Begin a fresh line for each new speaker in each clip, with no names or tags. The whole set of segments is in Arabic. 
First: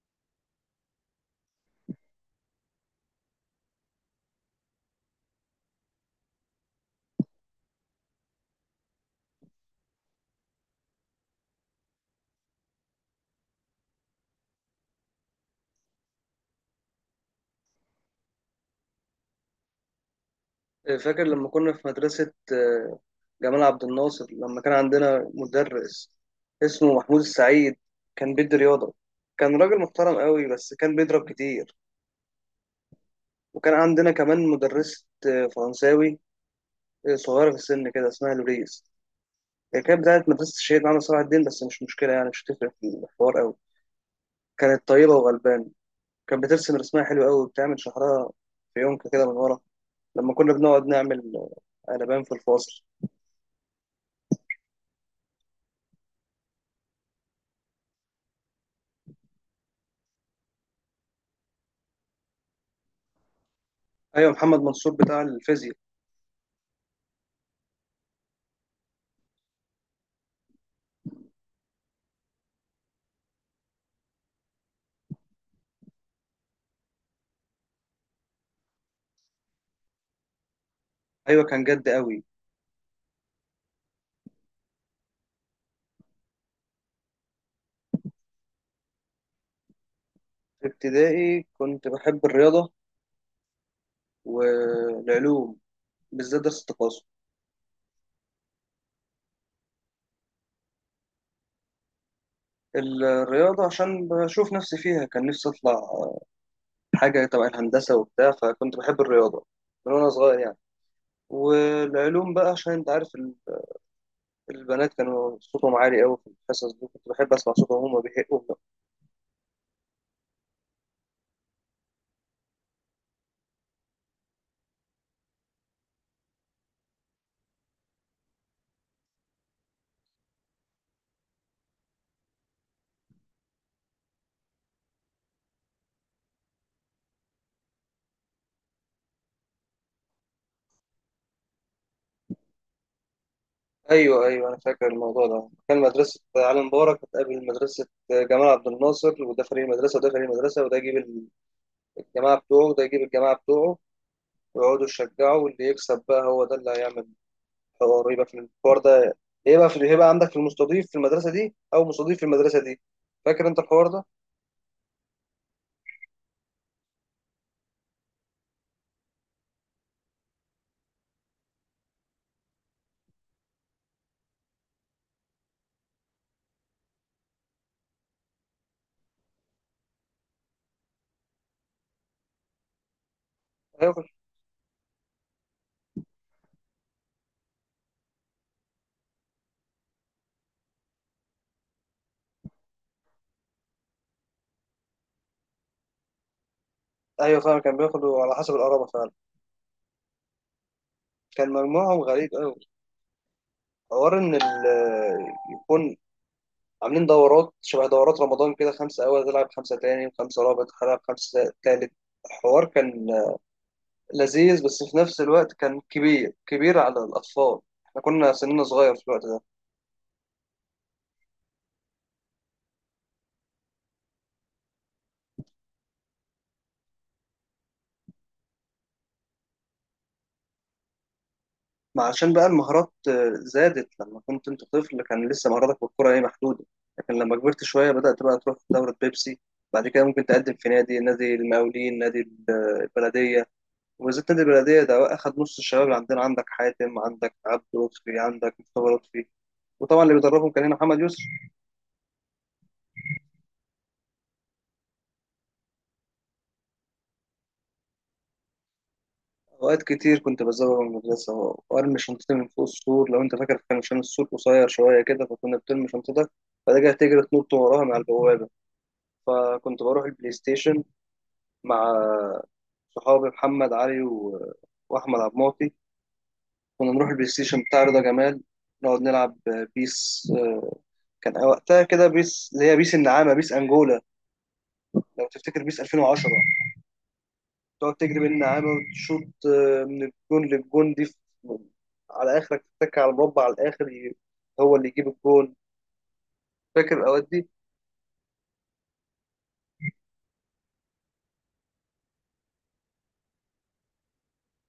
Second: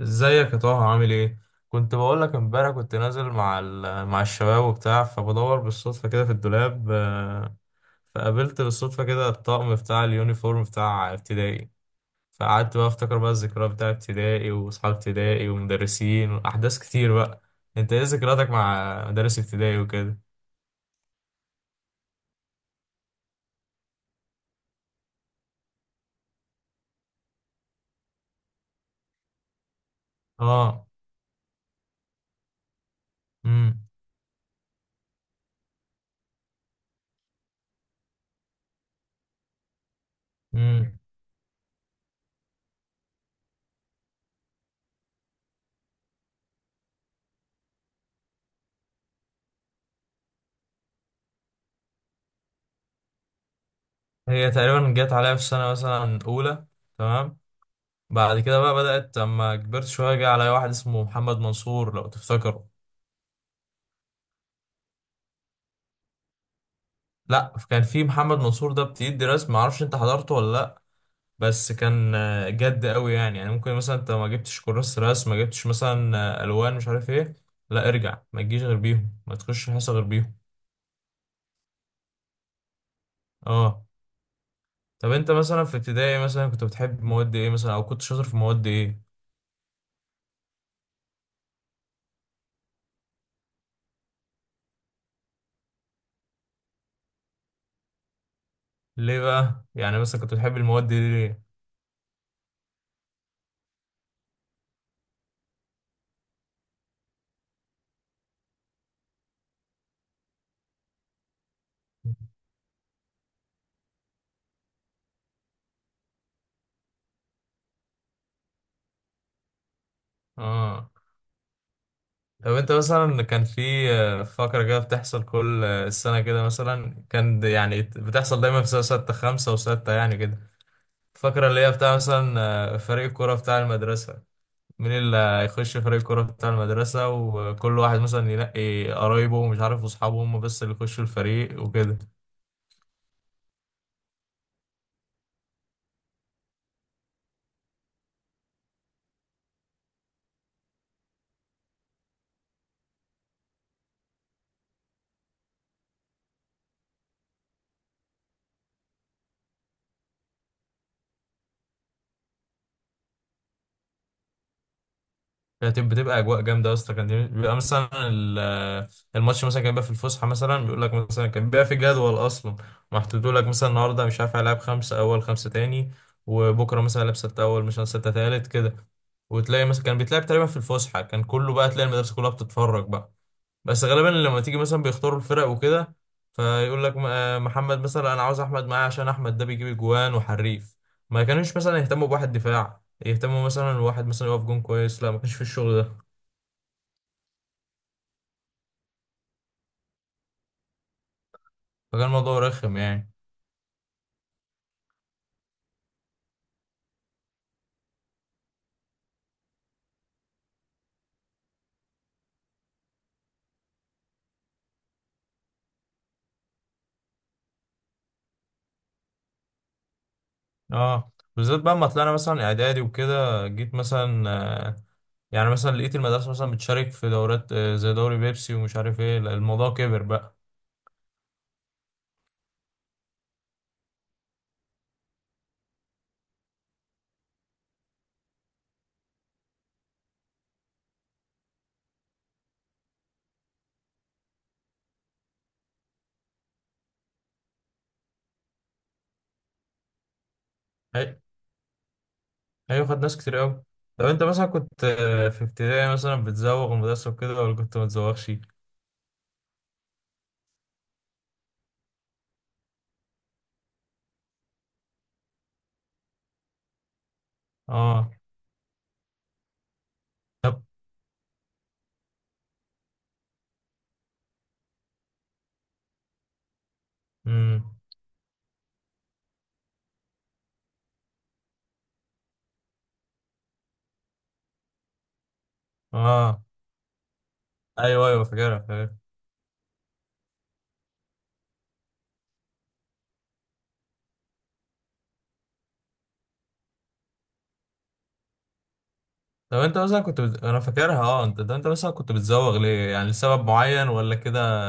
ازيك يا طه؟ عامل ايه؟ كنت بقول لك امبارح كنت نازل مع الشباب وبتاع فبدور بالصدفه كده في الدولاب فقابلت بالصدفه كده الطقم بتاع اليونيفورم بتاع ابتدائي. فقعدت بقى افتكر بقى الذكريات بتاع ابتدائي واصحاب ابتدائي ومدرسين واحداث كتير بقى. انت ايه ذكرياتك مع مدارس ابتدائي وكده؟
فاكر لما كنا في مدرسة جمال عبد الناصر لما كان عندنا مدرس اسمه محمود السعيد. كان بيدي رياضة. كان راجل محترم قوي بس
اه.
كان بيضرب كتير. وكان
امم
عندنا كمان مدرسة فرنساوي، صغيرة في السن كده اسمها لوريس. هي كانت بتاعت مدرسة الشهيد
امم
عمرو صلاح الدين بس مش مشكلة، يعني مش هتفرق في الحوار قوي. كانت طيبة وغلبانة. كانت بترسم رسمها حلو قوي وبتعمل شعرها في يونكة كده من ورا لما كنا بنقعد نعمل قلبان في الفاصل.
هي تقريبا جت عليا في السنه مثلا اولى. تمام. بعد كده بقى بدأت لما كبرت شوية جه عليا واحد اسمه محمد منصور، لو تفتكره.
ايوه، محمد منصور بتاع الفيزياء.
لا، كان في محمد منصور ده بتدي رسم، معرفش انت حضرته ولا لا. بس كان جد قوي يعني، ممكن مثلا انت ما جبتش كراسة رسم، ما جبتش مثلا الوان، مش عارف ايه. لا ارجع، ما تجيش غير بيهم، ما تخش حصة غير بيهم.
ايوه كان جد قوي.
اه. طب انت مثلا في ابتدائي مثلا كنت بتحب مواد ايه مثلا، او كنت شاطر في مواد ايه؟
في ابتدائي كنت بحب الرياضه والعلوم، بالذات درس التقاسم.
ليه بقى يعني مثلا كنت بتحب المواد دي ليه؟
الرياضه عشان بشوف نفسي فيها، كان نفسي اطلع حاجه تبع الهندسه وبتاع، فكنت بحب الرياضه من وانا صغير يعني. والعلوم بقى عشان انت عارف البنات كانوا صوتهم عالي قوي في الحصص دي، كنت بحب اسمع صوتهم وهما بيهقوا.
اه. طب انت مثلا كان في فقرة كده بتحصل كل السنة كده مثلا، يعني بتحصل دايما في سنة ستة، خمسة وستة يعني كده. الفقرة اللي هي بتاع مثلا فريق الكرة بتاع المدرسة. مين اللي هيخش فريق الكرة بتاع المدرسة؟ وكل واحد مثلا ينقي قرايبه ومش عارف واصحابه هم بس اللي يخشوا الفريق وكده.
ايوه ايوه، انا فاكر الموضوع ده. كان مدرسه علي مبارك بتقابل مدرسه جمال عبد الناصر، وده فريق المدرسه وده فريق المدرسه، وده يجيب الجماعه بتوعه وده يجيب الجماعه بتوعه، ويقعدوا يشجعوا واللي يكسب بقى هو ده اللي هيعمل حوار. يبقى في الحوار ده يبقى في، هيبقى عندك في المستضيف في المدرسة دي أو مستضيف في المدرسة دي. فاكر أنت الحوار ده؟
كانت بتبقى اجواء جامده يا اسطى. كان بيبقى مثلا الماتش مثلا كان بيبقى في الفسحه، مثلا بيقول لك مثلا كان بيبقى في جدول اصلا محطوط لك، مثلا النهارده مش عارف هيلعب خمسه اول، خمسه تاني، وبكره مثلا هيلعب سته اول مثلا سته تالت كده. وتلاقي مثلا كان بيتلعب تقريبا في الفسحه، كان كله بقى تلاقي المدرسه كلها بتتفرج بقى. بس
هياخد.
غالبا لما تيجي مثلا بيختاروا الفرق وكده، فيقول لك محمد مثلا انا عاوز احمد معايا عشان احمد ده بيجيب جوان وحريف. ما كانوش مثلا يهتموا بواحد دفاع، يهتموا مثلا الواحد مثلا يقف جون كويس، لا، ما كانش في الشغل ده.
أيوة فعلا كان بياخدوا على حسب القرابة فعلا. كان مجموعهم
فكان
غريب
الموضوع
أوي.
رخم يعني.
حوار إن يكون عاملين دورات، شبه دورات رمضان كده، خمسة أول تلعب خمسة تاني وخمسة رابع تلعب خمسة تالت. الحوار كان لذيذ بس في نفس الوقت كان كبير كبير على الأطفال، احنا كنا سننا صغير في الوقت ده.
اه، بالذات بقى ما طلعنا مثلا اعدادي وكده جيت مثلا آه، يعني مثلا لقيت المدرسة مثلا بتشارك في دورات زي دوري بيبسي ومش عارف ايه. لا، الموضوع كبر بقى.
ما عشان بقى المهارات زادت. لما كنت انت طفل كان لسه مهاراتك بالكرة ايه، محدودة، لكن لما كبرت شوية بدأت بقى تروح دورة بيبسي. بعد كده ممكن تقدم في نادي المقاولين، نادي البلدية. وبالذات نادي البلدية ده أخد نص الشباب اللي عندنا، عندك حاتم عندك عبد لطفي عندك مصطفى لطفي. وطبعا اللي بيدربهم كان هنا محمد يسر.
ايوه، خد ناس كتير قوي. طب انت مثلا كنت في ابتدائي مثلا بتزوغ المدرسة وكده، ولا كنت ما بتزوغش؟
أوقات كتير كنت بزوغ من المدرسة وأرمي شنطتي من فوق السور. لو أنت فاكر كان عشان السور قصير شوية كده، فكنا بترمي شنطتك بعد كده تجري تنط وراها مع
اه.
البوابة. فكنت بروح البلاي
طب.
ستيشن مع صحابي محمد علي واحمد عبد المعطي. كنا نروح البلاي ستيشن
امم
بتاع رضا جمال، نقعد نلعب بيس. كان وقتها كده بيس اللي هي بيس النعامه، بيس انجولا، لو تفتكر بيس 2010.
اه،
تقعد
ايوه
تجري
ايوه
بين
فاكرها
النعامه
فاكرها.
وتشوط من الجون للجون دي في... على اخرك تتك على المربع على الاخر، هو اللي يجيب الجون. فاكر الاوقات دي.
طب انت مثلا انا فاكرها اه. انت مثلا كنت بتزوغ ليه؟ يعني لسبب معين ولا كده؟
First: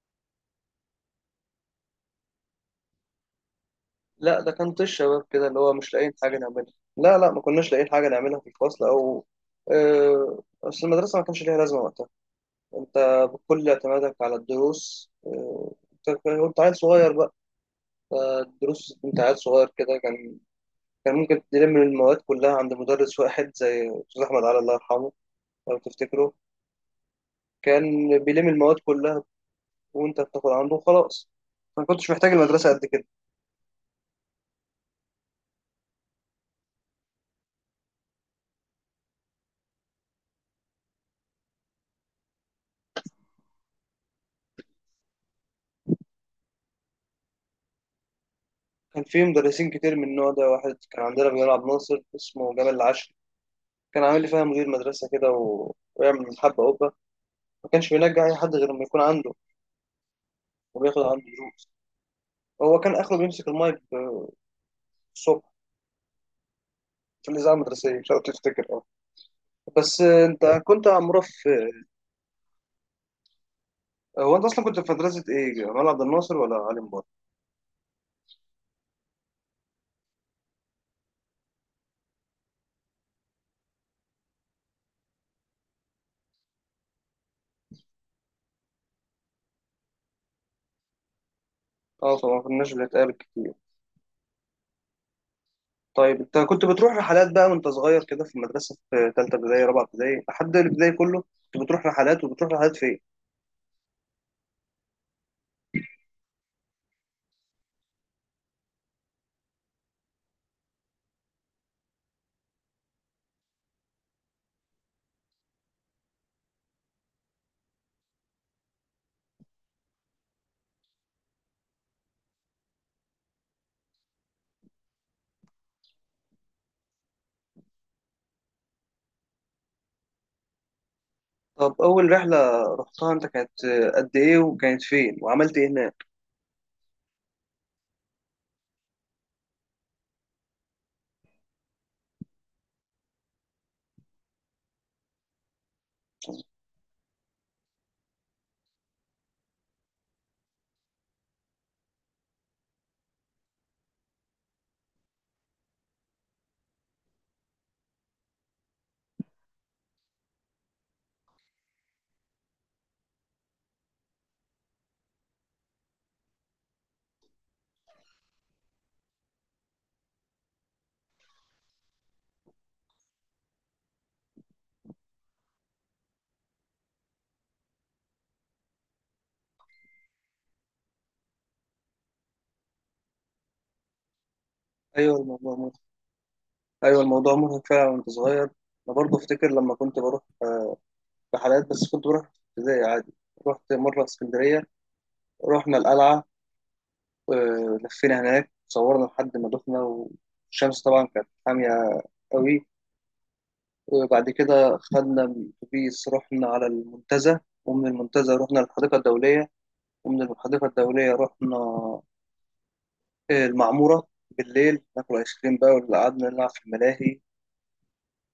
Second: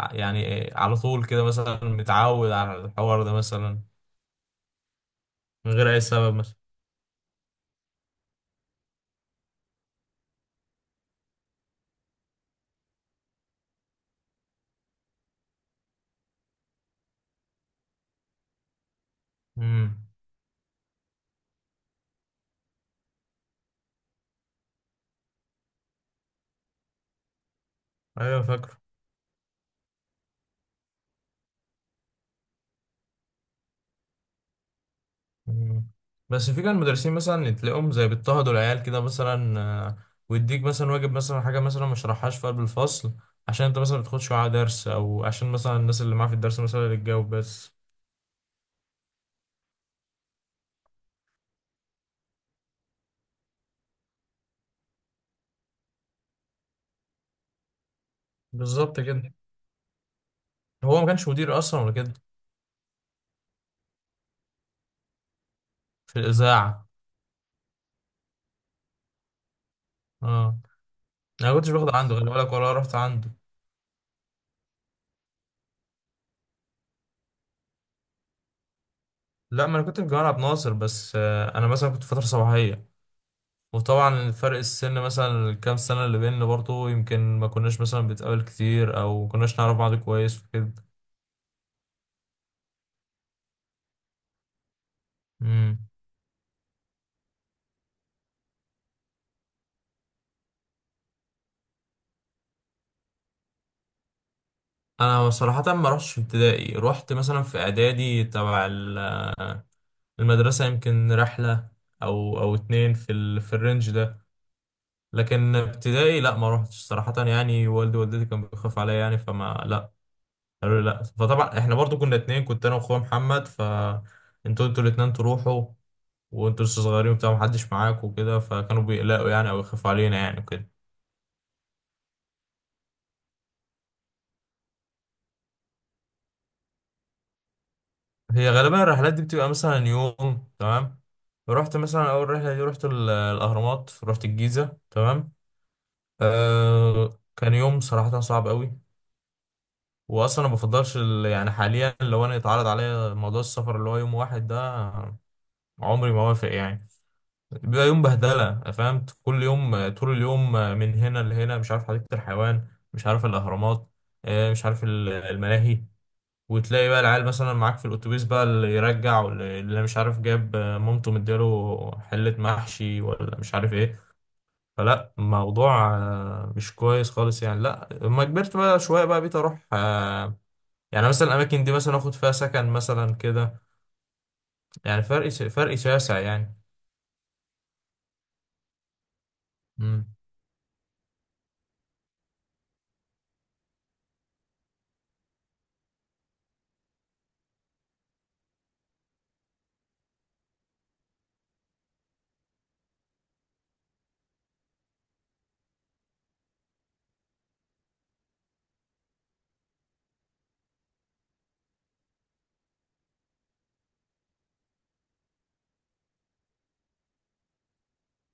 يعني على طول كده مثلا متعود على الحوار ده مثلا؟
لا ده كان طيش شباب كده، اللي هو
من
مش
غير اي
لاقيين
سبب
حاجه
مثلا؟
نعملها. لا لا، ما كناش لاقيين حاجه نعملها في الفصل او، بس المدرسه ما كانش ليها لازمه وقتها. انت بكل اعتمادك على الدروس، انت كنت عيل صغير بقى، فالدروس انت عيل صغير كده،
امم.
كان كان ممكن تلم المواد كلها عند مدرس واحد زي استاذ احمد علي الله يرحمه، لو تفتكره. كان
ايوه
بيلم المواد
فاكره.
كلها وانت بتاخد عنده وخلاص، ما كنتش محتاج المدرسه قد كده.
مم. بس في كان مدرسين مثلا تلاقيهم زي بيضطهدوا العيال كده مثلا، ويديك مثلا واجب مثلا حاجة مثلا ما شرحهاش في قلب الفصل عشان انت مثلا ما بتاخدش معاه درس، او عشان مثلا الناس اللي معاه في الدرس مثلا اللي تجاوب بس.
كان في مدرسين كتير من النوع ده. واحد كان عندنا بنلعب ناصر اسمه جمال العشري، كان عامل لي فيها مدير مدرسه كده ويعمل حبه قبه. ما كانش بينجح اي حد غير لما
بالظبط
يكون
كده.
عنده وبياخد
هو ما
عنده
كانش مدير
دروس.
اصلا ولا كده؟
هو كان اخره بيمسك المايك الصبح
في الاذاعة.
في الإذاعة المدرسية، مش عارف تفتكر. اه، بس
اه،
أنت كنت عمرة
انا ما
في،
كنتش باخد عنده، خلي بالك، ولا رحت عنده.
هو أنت أصلا كنت في مدرسة إيه؟ جمال عبد الناصر ولا علي مبارك؟
لا، ما انا كنت في جامعة عبد الناصر، بس انا مثلا كنت في فترة صباحية. وطبعا فرق السن مثلا الكام سنة اللي بيننا برضه، يمكن ما كناش مثلا بنتقابل كتير، او ما كناش نعرف بعض كويس وكده.
أه طبعا ما كناش بنتقابل كتير.
مم.
طيب أنت كنت بتروح رحلات بقى وأنت صغير كده في المدرسة، في تالتة ابتدائي رابعة ابتدائي لحد الابتدائي كله، كنت بتروح رحلات وبتروح رحلات فين؟
انا صراحة ما رحتش في ابتدائي، رحت مثلا في اعدادي تبع المدرسة يمكن رحلة، او اتنين في في الرينج ده. لكن ابتدائي لا، ما رحتش صراحة يعني، والدي ووالدتي كانوا بيخافوا عليا يعني، لا قالوا لي لا، فطبعا احنا برضو كنا اتنين، كنت انا واخويا محمد، ف انتوا الاتنين تروحوا وانتوا لسه صغيرين وبتاع، محدش معاك وكده، فكانوا بيقلقوا يعني او يخافوا علينا يعني وكده.
طب أول رحلة رحتها أنت كانت قد إيه وكانت فين؟ وعملت إيه هناك؟
هي غالبا الرحلات دي بتبقى مثلا يوم. تمام. رحت مثلا اول رحله دي رحت الاهرامات، رحت الجيزه. تمام. آه، كان يوم صراحه صعب قوي. واصلا ما بفضلش يعني حاليا لو انا اتعرض عليا موضوع السفر اللي هو يوم واحد ده، عمري ما وافق يعني. بيبقى يوم بهدله، فهمت، كل يوم طول اليوم من هنا لهنا، مش عارف حديقه الحيوان، مش عارف الاهرامات، مش عارف الملاهي. وتلاقي بقى العيال مثلا معاك في الاتوبيس بقى، اللي يرجع واللي مش عارف جاب مامته مديله حلة محشي، ولا مش عارف ايه. فلا، موضوع مش كويس خالص يعني. لا، لما كبرت بقى شوية بقى بقيت اروح يعني مثلا الاماكن دي مثلا اخد فيها سكن مثلا كده. يعني
أيوه الموضوع
فرق
مرهق،
شاسع يعني.
أيوه الموضوع مرهق فعلا وأنت صغير. أنا برضه أفتكر لما كنت
مم.
بروح رحلات، بس كنت بروح في ابتدائي عادي. رحت مرة اسكندرية، رحنا القلعة، لفينا هناك صورنا لحد ما دخنا، والشمس طبعا كانت حامية قوي. وبعد كده خدنا أتوبيس رحنا على المنتزه، ومن المنتزه رحنا للحديقة الدولية، ومن الحديقة الدولية رحنا المعمورة بالليل ناكل آيس كريم بقى، واللي قعدنا نلعب في الملاهي.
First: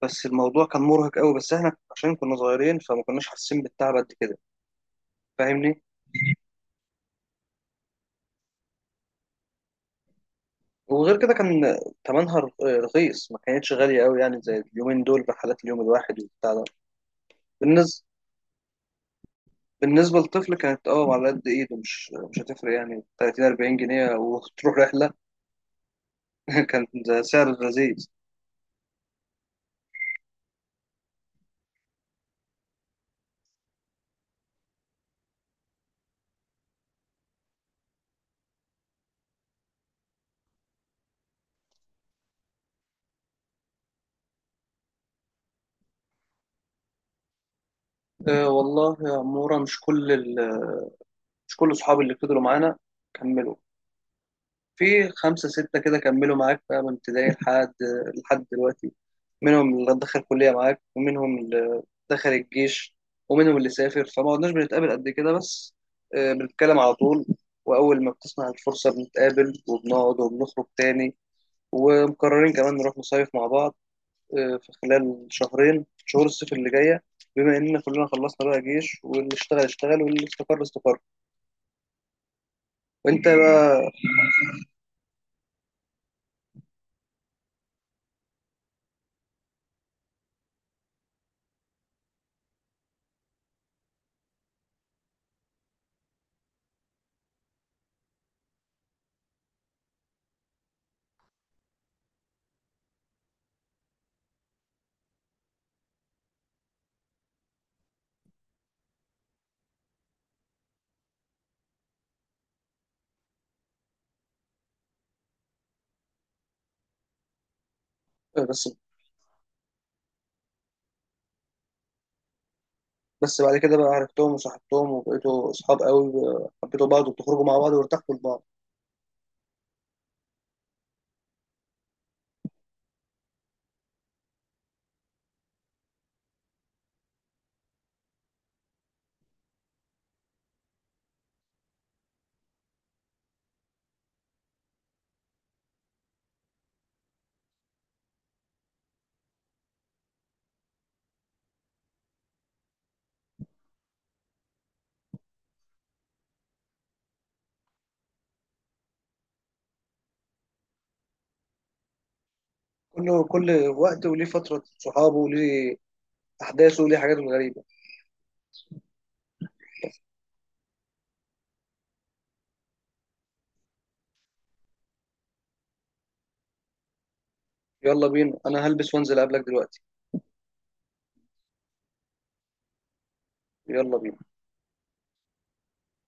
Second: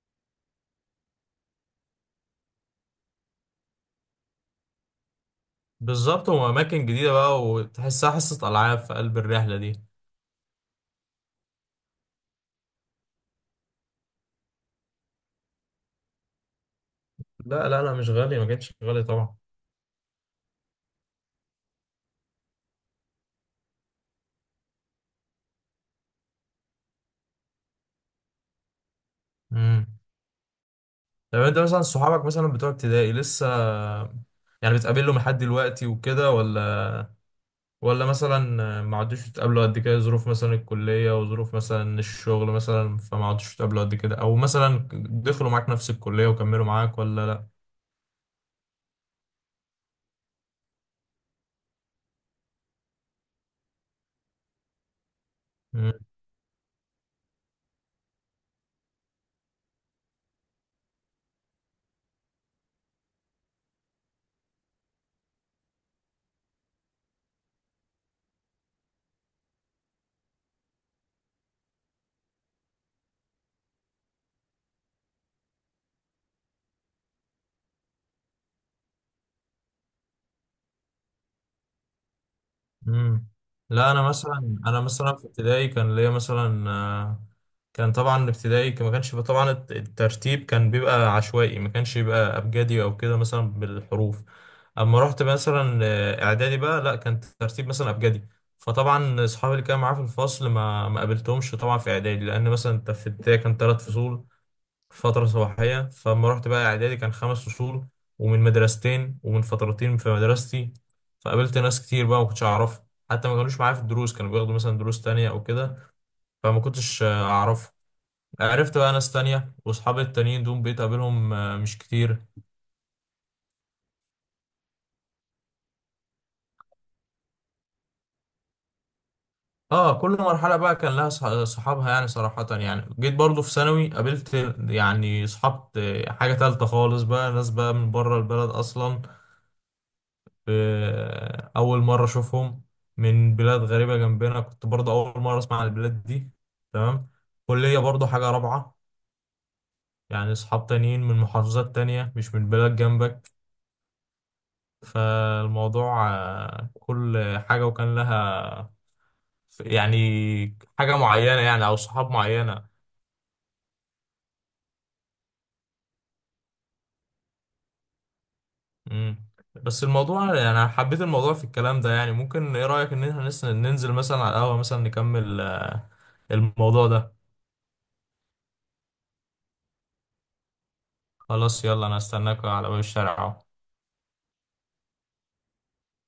بس الموضوع كان مرهق قوي، بس احنا عشان كنا صغيرين فما كناش حاسين بالتعب قد كده. فاهمني.
بالظبط، واماكن جديدة بقى وتحسها حصة العاب في قلب الرحلة دي.
وغير كده كان تمنها رخيص، ما كانتش غالية قوي يعني زي اليومين دول رحلات اليوم الواحد وبتاع ده.
لا لا لا،
بالنسبة
مش غالية، ما كانتش غالية طبعا.
بالنسبة للطفل كانت اه على قد ايده، مش هتفرق، يعني 30 40 جنيه وتروح رحلة. كان ده سعر لذيذ.
مم. طب انت مثلا صحابك مثلا بتوع ابتدائي لسه يعني بتقابلهم لحد دلوقتي وكده، ولا مثلا ما عدتوش تقابلوا قد كده، ظروف مثلا الكلية وظروف مثلا الشغل مثلا، فما عدتوش تقابلوا قد كده، او مثلا دخلوا معاك نفس الكلية وكملوا معاك، ولا؟
أه والله يا عمورة، مش كل مش كل اصحابي اللي فضلوا معانا كملوا. في خمسة ستة
لا.
كده كملوا معاك بقى من ابتدائي لحد، لحد دلوقتي. منهم اللي دخل كلية معاك، ومنهم اللي دخل الجيش، ومنهم اللي سافر، فما قعدناش بنتقابل قد كده. بس أه بنتكلم على طول، وأول ما بتسمع الفرصة بنتقابل وبنقعد وبنخرج تاني. ومقررين كمان نروح نصيف مع بعض، في خلال شهرين شهور الصيف اللي جاية، بما إننا كلنا خلصنا بقى جيش، واللي اشتغل اشتغل واللي استقر استقر. وأنت
مم.
بقى.
لا، انا مثلا في ابتدائي كان ليا مثلا كان طبعا الابتدائي ما كانش بيبقى، الترتيب كان بيبقى عشوائي، ما كانش بيبقى ابجدي او كده مثلا بالحروف. اما رحت مثلا اعدادي بقى لا، كان الترتيب مثلا ابجدي. فطبعا اصحابي اللي كانوا معايا في الفصل ما قابلتهمش طبعا في اعدادي، لان مثلا انت في ابتدائي كان ثلاث فصول فترة صباحية. فلما رحت بقى إعدادي كان خمس فصول، ومن مدرستين، ومن فترتين في مدرستي. فقابلت ناس كتير بقى ما كنتش أعرفها، حتى ما كانوش معايا في الدروس، كانوا بياخدوا مثلا دروس تانية أو كده، فما كنتش أعرفهم.
آه، بس
عرفت بقى ناس تانية، وأصحابي التانيين دول بقيت أقابلهم مش كتير.
بس بعد كده بقى عرفتهم وصاحبتهم وبقيتوا أصحاب قوي، حبيتوا بعض وبتخرجوا مع بعض وارتحتوا لبعض.
اه. كل مرحلة بقى كان لها صحابها يعني صراحة. يعني جيت برضو في ثانوي قابلت يعني صحاب حاجة تالتة خالص بقى، ناس بقى من بره البلد أصلا. أول مرة أشوفهم، من بلاد غريبة جنبنا، كنت برضه أول مرة أسمع عن البلاد دي. تمام. كلية برضه حاجة رابعة، يعني أصحاب تانيين من محافظات تانية، مش من بلاد جنبك. فالموضوع كل حاجة وكان لها يعني حاجة معينة يعني، أو صحاب معينة.
كل وقت وليه فترة صحابه وليه أحداثه وليه حاجاته الغريبة.
مم. بس الموضوع يعني أنا حبيت الموضوع في الكلام ده يعني، ممكن إيه رأيك إن إحنا ننزل مثلا على القهوة مثلا نكمل الموضوع ده؟
يلا بينا، أنا هلبس وأنزل أقابلك دلوقتي.
خلاص يلا، أنا هستناك على باب الشارع أهو.
يلا بينا.